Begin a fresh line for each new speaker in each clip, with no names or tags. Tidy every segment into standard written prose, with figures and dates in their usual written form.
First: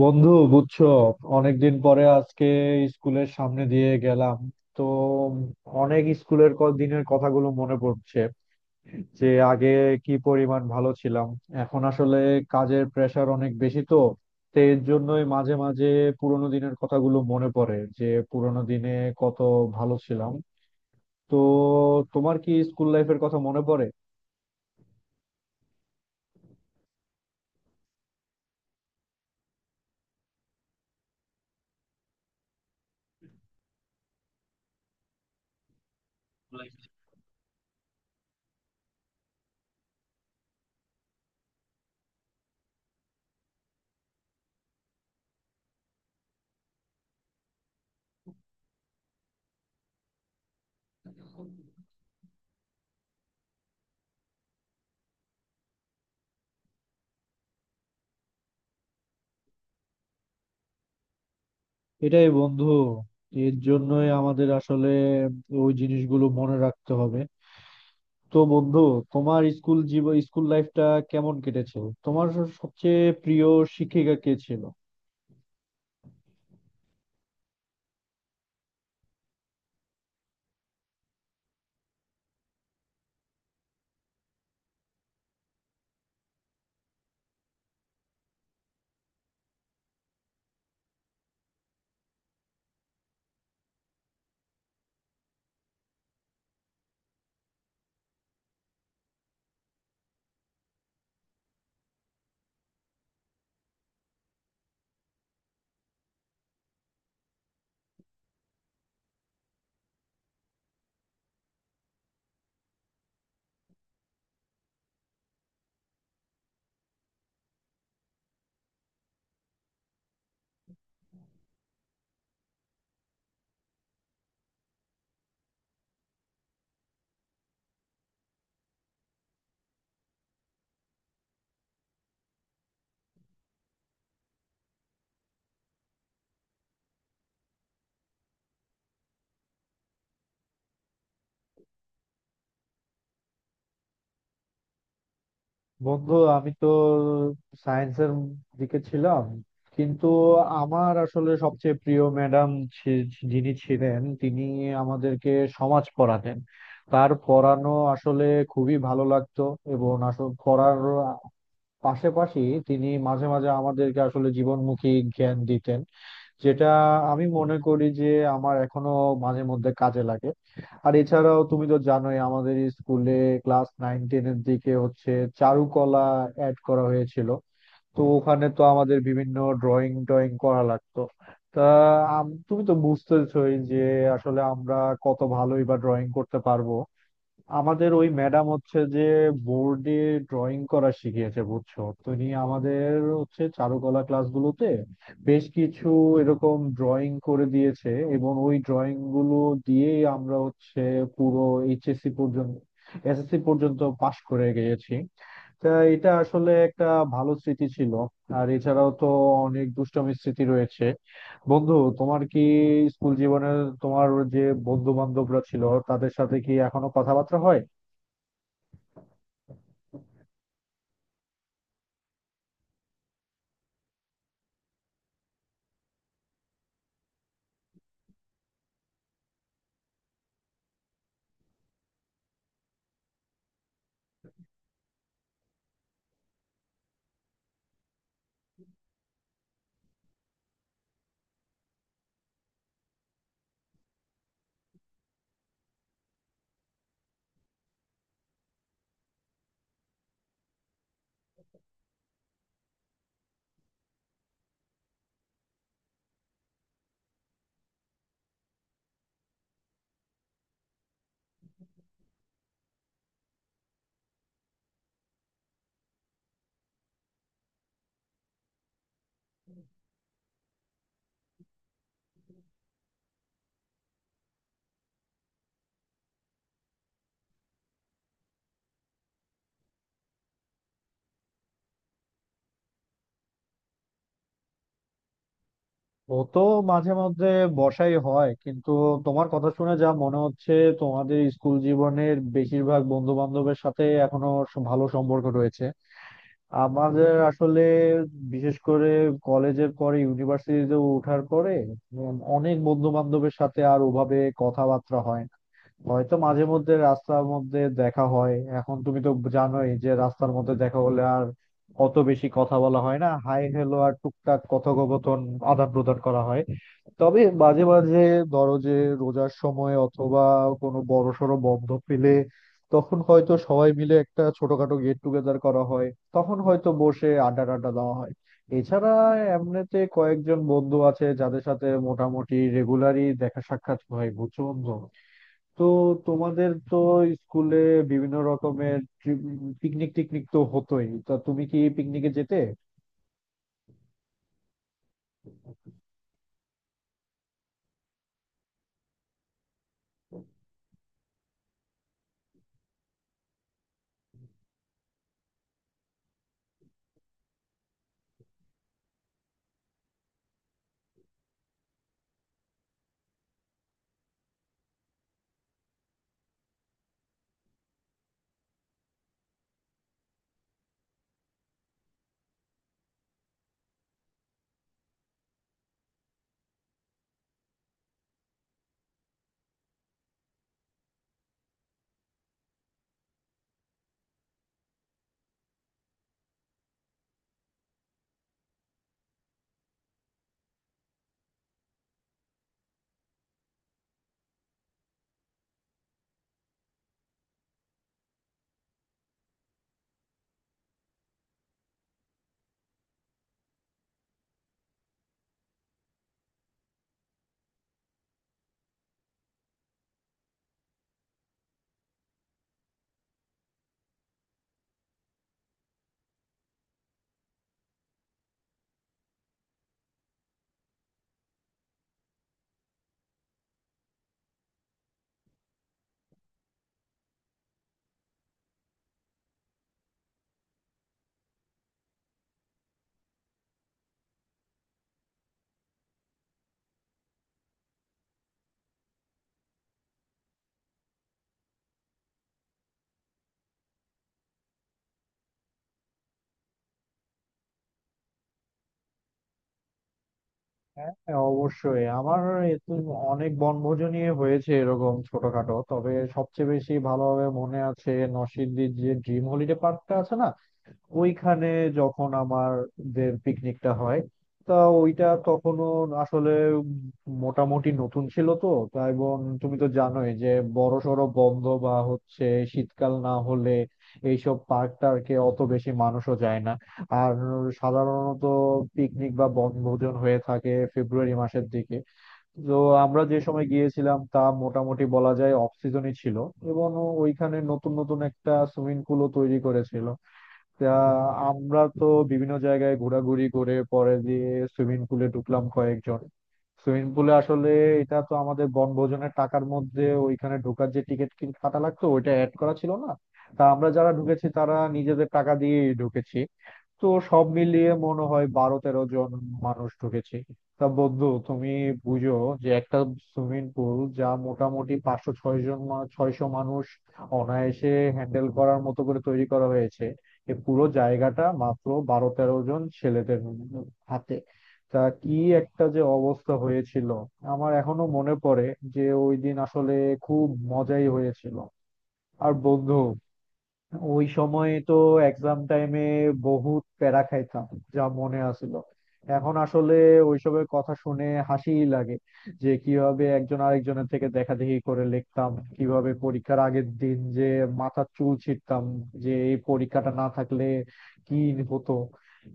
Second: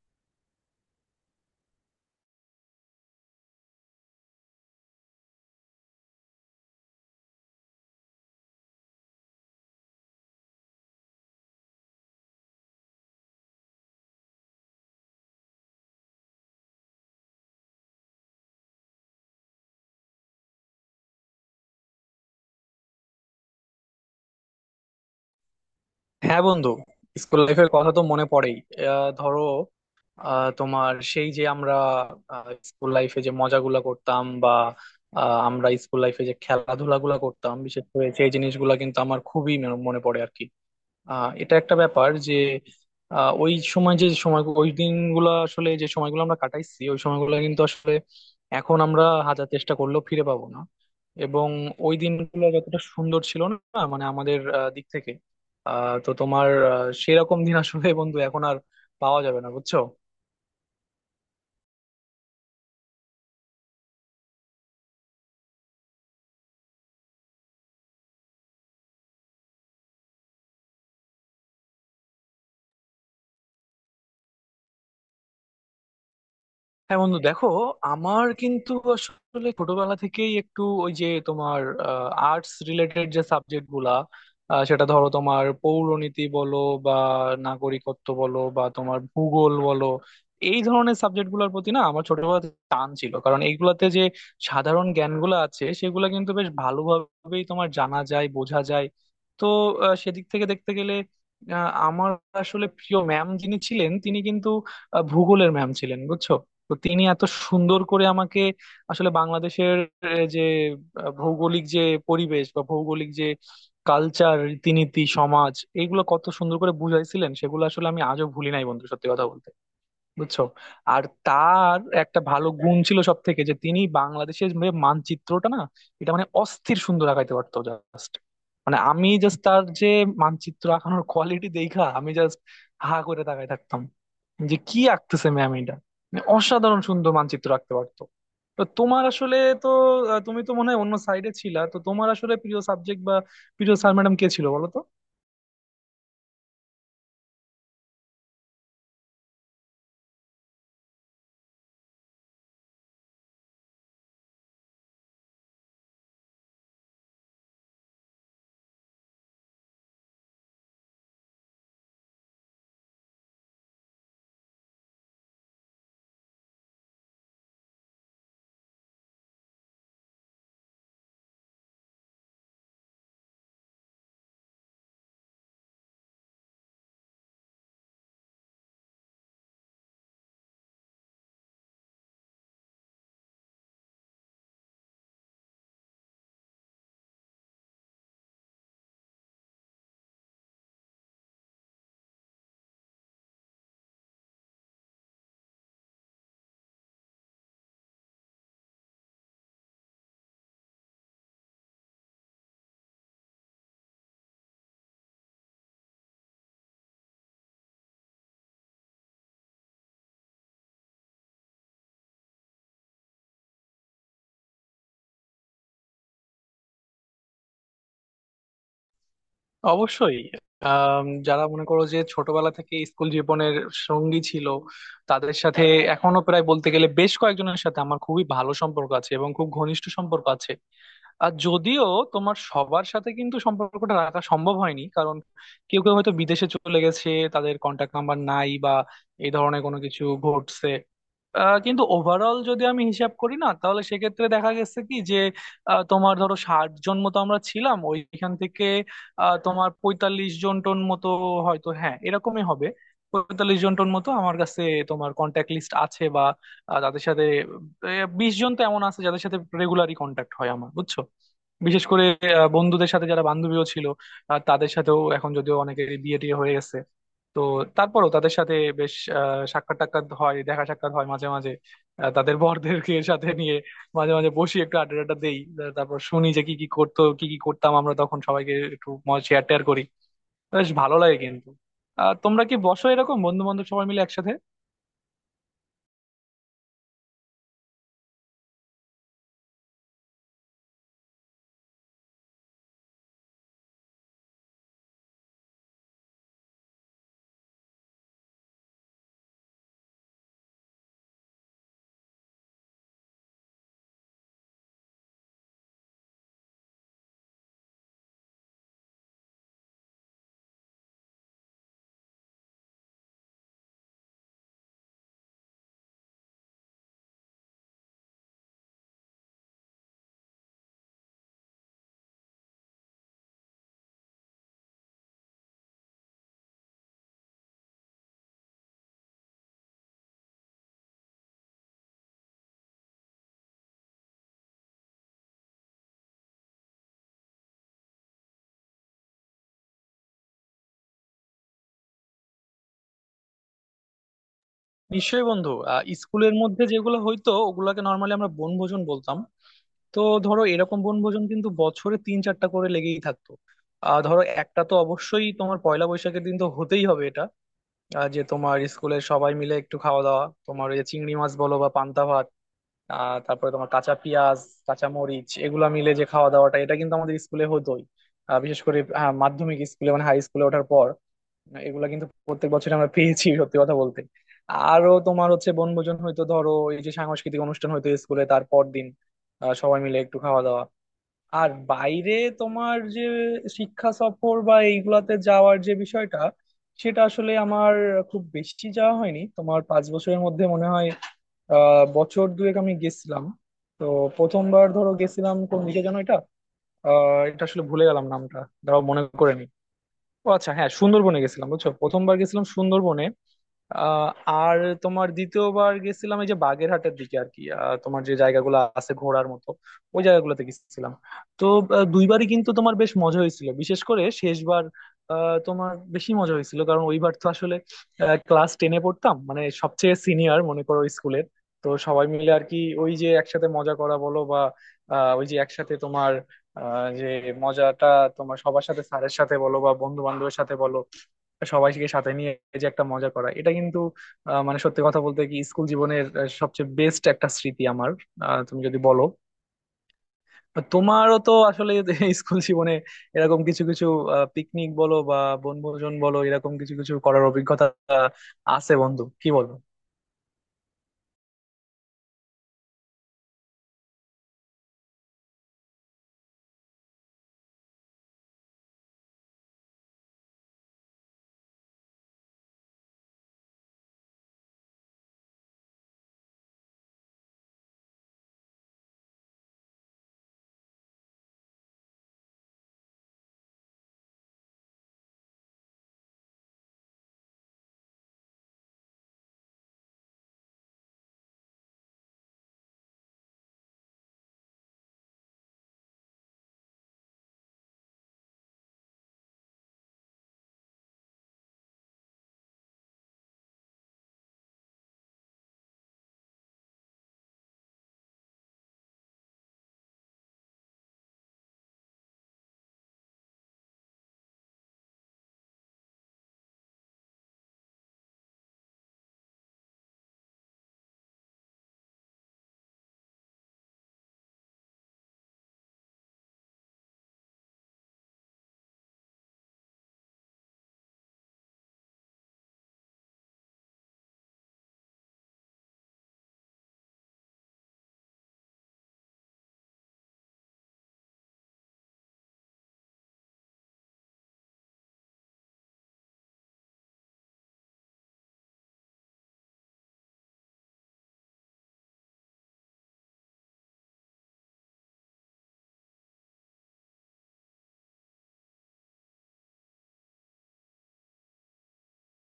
বন্ধু, বুঝছো, অনেকদিন পরে আজকে স্কুলের সামনে দিয়ে গেলাম। তো অনেক দিনের কথাগুলো মনে পড়ছে যে আগে কি পরিমাণ ভালো ছিলাম। এখন আসলে কাজের প্রেশার অনেক বেশি, তো তো এর জন্যই মাঝে মাঝে পুরোনো দিনের কথাগুলো মনে পড়ে যে পুরোনো দিনে কত ভালো ছিলাম। তো তোমার কি স্কুল লাইফের কথা মনে পড়ে?
হ্যাঁ বন্ধু, স্কুল লাইফের কথা তো মনে পড়েই। ধরো, তোমার সেই যে আমরা স্কুল লাইফে যে মজাগুলা করতাম বা আমরা স্কুল লাইফে যে খেলাধুলা গুলা করতাম, বিশেষ করে সেই জিনিসগুলা কিন্তু আমার খুবই মনে মনে পড়ে আর কি। এটা একটা ব্যাপার যে ওই সময় যে সময় ওই দিনগুলো আসলে যে সময়গুলো আমরা কাটাইছি ওই সময়গুলো কিন্তু আসলে এখন আমরা হাজার চেষ্টা করলেও ফিরে পাবো না। এবং ওই দিনগুলো যতটা সুন্দর ছিল না মানে আমাদের দিক থেকে, তো তোমার সেরকম দিন আসলে বন্ধু এখন আর পাওয়া যাবে না, বুঝছো।
এটাই বন্ধু, এর জন্যই আমাদের আসলে ওই জিনিসগুলো মনে রাখতে হবে। তো বন্ধু, তোমার স্কুল জীবন, স্কুল লাইফটা কেমন কেটেছে? সবচেয়ে প্রিয় শিক্ষিকা কে ছিল?
হ্যাঁ বন্ধু দেখো, আমার কিন্তু আসলে ছোটবেলা থেকেই একটু ওই যে তোমার আর্টস রিলেটেড যে সাবজেক্ট গুলা, সেটা ধরো তোমার পৌরনীতি বলো বা নাগরিকত্ব বলো বা তোমার ভূগোল বলো, এই ধরনের সাবজেক্ট গুলোর প্রতি না আমার ছোটবেলা থেকে টান ছিল, কারণ এইগুলাতে যে সাধারণ জ্ঞানগুলো আছে সেগুলো কিন্তু বেশ ভালোভাবেই তোমার জানা যায় বোঝা যায়। তো সেদিক থেকে দেখতে গেলে আমার আসলে প্রিয় ম্যাম যিনি ছিলেন তিনি কিন্তু ভূগোলের ম্যাম ছিলেন বুঝছো। তো তিনি এত সুন্দর করে আমাকে আসলে বাংলাদেশের আহ, যে ভৌগোলিক যে পরিবেশ বা ভৌগোলিক যে কালচার, রীতিনীতি, সমাজ, এগুলো কত সুন্দর করে বুঝাইছিলেন সেগুলো আসলে আমি আজও ভুলি নাই বন্ধু, সত্যি কথা বলতে, বুঝছো। আর তার একটা ভালো গুণ ছিল সব থেকে, যে তিনি বাংলাদেশের যে মানচিত্রটা না, এটা মানে অস্থির সুন্দর আঁকাইতে পারতো জাস্ট। মানে আমি জাস্ট তার যে মানচিত্র আঁকানোর কোয়ালিটি দেখা আমি জাস্ট হা করে তাকাই থাকতাম যে কি আঁকতেছে ম্যাম এটা। মানে অসাধারণ সুন্দর মানচিত্র আঁকতে পারতো। তো তোমার আসলে, তো তুমি তো মনে হয় অন্য সাইডে ছিলা, তো তোমার আসলে প্রিয় সাবজেক্ট বা প্রিয় স্যার ম্যাডাম কে ছিল বলো তো।
বন্ধু, আমি তো সায়েন্সের দিকে ছিলাম, কিন্তু আমার আসলে সবচেয়ে প্রিয় ম্যাডাম যিনি ছিলেন, তিনি আমাদেরকে সমাজ পড়াতেন। তার পড়ানো আসলে খুবই ভালো লাগতো। এবং আসলে পড়ার পাশাপাশি তিনি মাঝে মাঝে আমাদেরকে আসলে জীবনমুখী জ্ঞান দিতেন, যেটা আমি মনে করি যে আমার এখনো মাঝে মধ্যে কাজে লাগে। আর এছাড়াও তুমি তো জানোই, আমাদের স্কুলে ক্লাস 9 10 এর দিকে হচ্ছে চারুকলা অ্যাড করা হয়েছিল। তো ওখানে তো আমাদের বিভিন্ন ড্রয়িং টয়িং করা লাগতো। তা তুমি তো বুঝতেছই যে আসলে আমরা কত ভালোই বা ড্রয়িং করতে পারবো। আমাদের ওই ম্যাডাম হচ্ছে যে বোর্ডে ড্রয়িং করা শিখিয়েছে, বুঝছো। তিনি আমাদের হচ্ছে চারুকলা ক্লাসগুলোতে বেশ কিছু এরকম ড্রয়িং করে দিয়েছে, এবং ওই ড্রয়িং গুলো দিয়েই আমরা হচ্ছে পুরো এইচএসসি পর্যন্ত, এসএসসি পর্যন্ত পাশ করে গিয়েছি। তা এটা আসলে একটা ভালো স্মৃতি ছিল। আর এছাড়াও তো অনেক দুষ্টামি স্মৃতি রয়েছে। বন্ধু, তোমার কি স্কুল জীবনে তোমার যে বন্ধু বান্ধবরা ছিল, তাদের সাথে কি এখনো কথাবার্তা হয়?
অবশ্যই। যারা মনে করো যে ছোটবেলা থেকে স্কুল জীবনের সঙ্গী ছিল তাদের সাথে এখনো প্রায় বলতে গেলে বেশ কয়েকজনের সাথে আমার খুবই ভালো সম্পর্ক আছে এবং খুব ঘনিষ্ঠ সম্পর্ক আছে। আর যদিও তোমার সবার সাথে কিন্তু সম্পর্কটা রাখা সম্ভব হয়নি, কারণ কেউ কেউ হয়তো বিদেশে চলে গেছে, তাদের কন্টাক্ট নাম্বার নাই বা এই ধরনের কোনো কিছু ঘটছে। কিন্তু ওভারঅল যদি আমি হিসাব করি না তাহলে সেক্ষেত্রে দেখা গেছে কি যে তোমার ধরো 60 জন মতো আমরা ছিলাম, ওইখান থেকে তোমার 45 জন টোন মতো, হয়তো হ্যাঁ এরকমই হবে। 45 জন টোন মতো আমার কাছে তোমার কন্ট্যাক্ট লিস্ট আছে বা তাদের সাথে 20 জন তো এমন আছে যাদের সাথে রেগুলারই কন্ট্যাক্ট হয় আমার, বুঝছো। বিশেষ করে বন্ধুদের সাথে যারা বান্ধবীও ছিল, তাদের সাথেও এখন যদিও অনেকের বিয়ে টিয়ে হয়ে গেছে, তো তারপরও তাদের সাথে বেশ সাক্ষাৎ টাক্ষাৎ হয়, দেখা সাক্ষাৎ হয় মাঝে মাঝে। তাদের বরদেরকে সাথে নিয়ে মাঝে মাঝে বসি, একটু আড্ডা টাড্ডা দেই, তারপর শুনি যে কি কি করতো কি কি করতাম আমরা তখন, সবাইকে একটু শেয়ার টেয়ার করি। বেশ ভালো লাগে কিন্তু। তোমরা কি বসো এরকম বন্ধু বান্ধব সবাই মিলে একসাথে?
ও তো মাঝে মধ্যে বসাই হয়, কিন্তু তোমার কথা শুনে যা মনে হচ্ছে তোমাদের স্কুল জীবনের বেশিরভাগ বন্ধু বান্ধবের সাথে এখনো ভালো সম্পর্ক রয়েছে। আমাদের আসলে বিশেষ করে কলেজের পরে ইউনিভার্সিটিতে ওঠার পরে অনেক বন্ধু বান্ধবের সাথে আর ওভাবে কথাবার্তা হয় না। হয়তো মাঝে মধ্যে রাস্তার মধ্যে দেখা হয়। এখন তুমি তো জানোই যে রাস্তার মধ্যে দেখা হলে আর অত বেশি কথা বলা হয় না, হাই হ্যালো আর টুকটাক কথোপকথন আদান প্রদান করা হয়। তবে মাঝে মাঝে ধরো যে রোজার সময় অথবা কোনো বড় সড়ো বন্ধ পেলে, তখন হয়তো সবাই মিলে একটা ছোটখাটো গেট টুগেদার করা হয়, তখন হয়তো বসে আড্ডা টাড্ডা দেওয়া হয়। এছাড়া এমনিতে কয়েকজন বন্ধু আছে যাদের সাথে মোটামুটি রেগুলারই দেখা সাক্ষাৎ হয়, বুঝছো বন্ধু। তো তোমাদের তো স্কুলে বিভিন্ন রকমের পিকনিক টিকনিক তো হতোই, তা তুমি কি পিকনিকে যেতে?
নিশ্চয়ই বন্ধু। স্কুলের মধ্যে যেগুলো হইতো ওগুলোকে নর্মালি আমরা বনভোজন বলতাম। তো ধরো এরকম বনভোজন কিন্তু বছরে তিন চারটা করে লেগেই থাকতো। ধরো একটা তো অবশ্যই তোমার পয়লা বৈশাখের দিন তো হতেই হবে এটা, যে তোমার স্কুলের সবাই মিলে একটু খাওয়া দাওয়া, তোমার ওই যে চিংড়ি মাছ বলো বা পান্তা ভাত, তারপরে তোমার কাঁচা পেঁয়াজ, কাঁচা মরিচ, এগুলা মিলে যে খাওয়া দাওয়াটা এটা কিন্তু আমাদের স্কুলে হতোই। বিশেষ করে মাধ্যমিক স্কুলে মানে হাই স্কুলে ওঠার পর এগুলা কিন্তু প্রত্যেক বছর আমরা পেয়েছি, সত্যি কথা বলতে। আরো তোমার হচ্ছে বনভোজন হয়তো ধরো এই যে সাংস্কৃতিক অনুষ্ঠান হয়তো স্কুলে, তারপর দিন সবাই মিলে একটু খাওয়া দাওয়া। আর বাইরে তোমার যে শিক্ষা সফর বা এইগুলাতে যাওয়ার যে বিষয়টা, সেটা আসলে আমার খুব বেশি যাওয়া হয়নি তোমার 5 বছরের মধ্যে, মনে হয় বছর দুয়েক আমি গেছিলাম। তো প্রথমবার ধরো গেছিলাম কোন দিকে যেন এটা, এটা আসলে ভুলে গেলাম নামটা, দাঁড়াও মনে করে নি। ও আচ্ছা হ্যাঁ, সুন্দরবনে গেছিলাম বুঝছো, প্রথমবার গেছিলাম সুন্দরবনে। আর তোমার দ্বিতীয়বার গেছিলাম এই যে বাগেরহাটের দিকে আর কি, তোমার যে জায়গাগুলো আছে ঘোরার মতো ওই জায়গাগুলোতে গেছিলাম। তো দুইবারই কিন্তু তোমার বেশ মজা হয়েছিল, বিশেষ করে শেষবার তোমার বেশি মজা হয়েছিল, কারণ ওইবার তো আসলে ক্লাস টেনে পড়তাম মানে সবচেয়ে সিনিয়র মনে করো স্কুলের। তো সবাই মিলে আর কি ওই যে একসাথে মজা করা বলো বা আহ, ওই যে একসাথে তোমার আহ, যে মজাটা তোমার সবার সাথে, স্যারের সাথে বলো বা বন্ধু বান্ধবের সাথে বলো, সবাইকে সাথে নিয়ে যে একটা মজা করা, এটা কিন্তু মানে সত্যি কথা বলতে কি স্কুল জীবনের সবচেয়ে বেস্ট একটা স্মৃতি আমার। তুমি যদি বলো, তোমারও তো আসলে স্কুল জীবনে এরকম কিছু কিছু পিকনিক বলো বা বনভোজন বলো, এরকম কিছু কিছু করার অভিজ্ঞতা আহ, আছে বন্ধু, কি বলো।
হ্যাঁ হ্যাঁ, অবশ্যই, আমার এ তো অনেক বনভোজনই হয়েছে এরকম ছোটখাটো। তবে সবচেয়ে বেশি ভালোভাবে মনে আছে নরসিংদীর যে ড্রিম হলিডে পার্কটা আছে না, ওইখানে যখন আমাদের পিকনিকটা হয়। তা ওইটা তখনও আসলে মোটামুটি নতুন ছিল তো, তা এবং তুমি তো জানোই যে বড়সড় বন্ধ বা হচ্ছে শীতকাল না হলে এইসব পার্ক টার্কে অত বেশি মানুষও যায় না। আর সাধারণত পিকনিক বা বনভোজন হয়ে থাকে ফেব্রুয়ারি মাসের দিকে। তো আমরা যে সময় গিয়েছিলাম তা মোটামুটি বলা যায় অফ সিজনই ছিল, এবং ওইখানে নতুন নতুন একটা সুইমিং পুলও তৈরি করেছিল। তা আমরা তো বিভিন্ন জায়গায় ঘোরাঘুরি করে পরে দিয়ে সুইমিং পুলে ঢুকলাম কয়েকজন। সুইমিং পুলে আসলে, এটা তো আমাদের বনভোজনের টাকার মধ্যে ওইখানে ঢোকার যে টিকিট কাটা লাগতো ওইটা অ্যাড করা ছিল না। তা আমরা যারা ঢুকেছি তারা নিজেদের টাকা দিয়ে ঢুকেছি। তো সব মিলিয়ে মনে হয় 12 13 জন মানুষ ঢুকেছি। তা বন্ধু তুমি বুঝো যে একটা সুইমিং পুল যা মোটামুটি 500 6 জন 600 মানুষ অনায়াসে হ্যান্ডেল করার মতো করে তৈরি করা হয়েছে, এ পুরো জায়গাটা মাত্র 12 13 জন ছেলেদের হাতে। তা কি একটা যে অবস্থা হয়েছিল, আমার এখনো মনে পড়ে যে ওই দিন আসলে খুব মজাই হয়েছিল। আর বন্ধু, ওই সময় তো এক্সাম টাইমে বহুত প্যারা খাইতাম, যা মনে আছিল। এখন আসলে ওইসবের কথা শুনে হাসিই লাগে, যে কিভাবে একজন আরেকজনের থেকে দেখাদেখি করে লিখতাম, কিভাবে পরীক্ষার আগের দিন যে মাথার চুল ছিঁড়তাম, যে এই পরীক্ষাটা না থাকলে কি হতো,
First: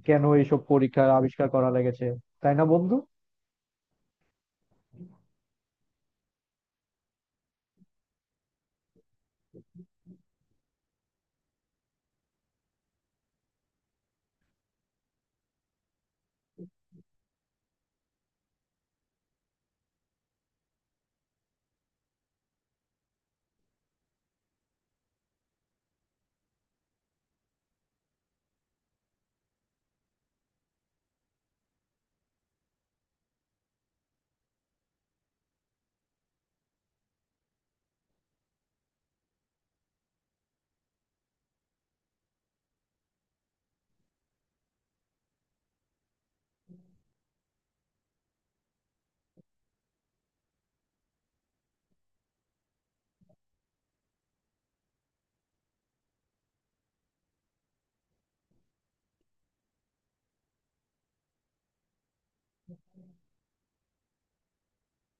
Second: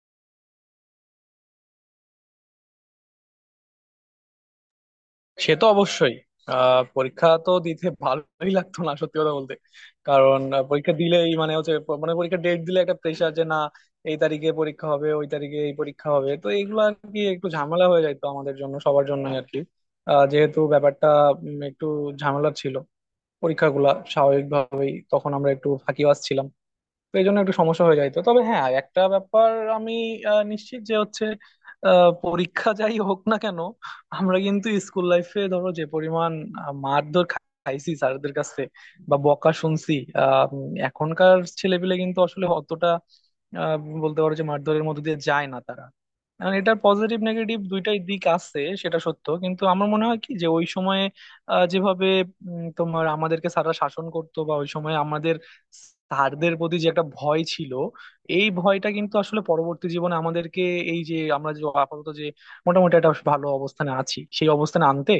কেন এইসব পরীক্ষার আবিষ্কার করা লেগেছে, তাই না বন্ধু?
সে তো অবশ্যই। পরীক্ষা তো দিতে ভালোই লাগতো না, সত্যি কথা বলতে। কারণ পরীক্ষা দিলেই মানে হচ্ছে মানে পরীক্ষা ডেট দিলে একটা প্রেশার যে না এই তারিখে পরীক্ষা হবে ওই তারিখে এই পরীক্ষা হবে, তো এইগুলো আর কি একটু ঝামেলা হয়ে যাইতো আমাদের জন্য, সবার জন্য আর কি। যেহেতু ব্যাপারটা একটু ঝামেলা ছিল পরীক্ষাগুলা, স্বাভাবিকভাবেই তখন আমরা একটু ফাঁকিবাজ ছিলাম তো এই জন্য একটু সমস্যা হয়ে যাইতো। তবে হ্যাঁ একটা ব্যাপার আমি নিশ্চিত যে হচ্ছে পরীক্ষা যাই হোক না কেন আমরা কিন্তু স্কুল লাইফে ধরো যে পরিমাণ মারধর খাইছি স্যারদের কাছে বা বকা শুনছি, এখনকার ছেলেপিলে কিন্তু আসলে অতটা আহ, বলতে পারো যে মারধরের মধ্যে দিয়ে যায় না তারা। কারণ এটার পজিটিভ নেগেটিভ দুইটাই দিক আছে সেটা সত্য, কিন্তু আমার মনে হয় কি যে ওই সময়ে যেভাবে তোমার আমাদেরকে স্যাররা শাসন করতো বা ওই সময় আমাদের স্যারদের প্রতি যে একটা ভয় ছিল, এই ভয়টা কিন্তু আসলে পরবর্তী জীবনে আমাদেরকে, এই যে আমরা যে আপাতত যে মোটামুটি একটা ভালো অবস্থানে আছি সেই অবস্থানে আনতে,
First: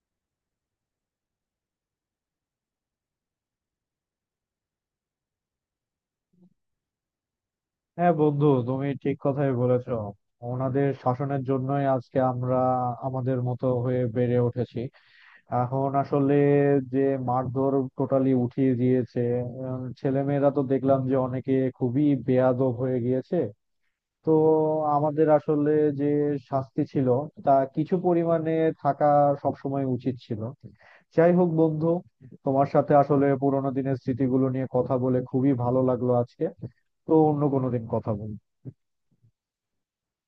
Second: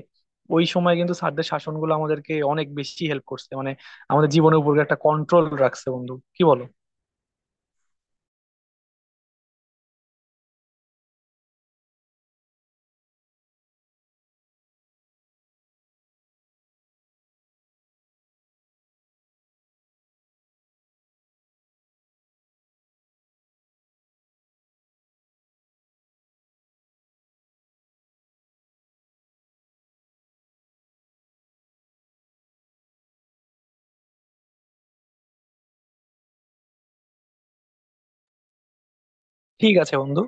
ওই সময় কিন্তু স্যারদের শাসনগুলো আমাদেরকে অনেক বেশি হেল্প করছে, মানে আমাদের জীবনের উপর একটা কন্ট্রোল রাখছে বন্ধু, কি বলো।
হ্যাঁ বন্ধু, তুমি ঠিক কথাই বলেছো, ওনাদের শাসনের জন্যই আজকে আমরা আমাদের মতো হয়ে বেড়ে উঠেছি। এখন আসলে যে মারধর টোটালি উঠিয়ে দিয়েছে, ছেলেমেয়েরা তো দেখলাম যে অনেকে খুবই বেয়াদব হয়ে গিয়েছে। তো আমাদের আসলে যে শাস্তি ছিল তা কিছু পরিমাণে থাকা সবসময় উচিত ছিল। যাই হোক বন্ধু, তোমার সাথে আসলে পুরোনো দিনের স্মৃতিগুলো নিয়ে কথা বলে খুবই ভালো লাগলো আজকে। তো অন্য কোনো দিন কথা বলবো।
ঠিক আছে বন্ধু।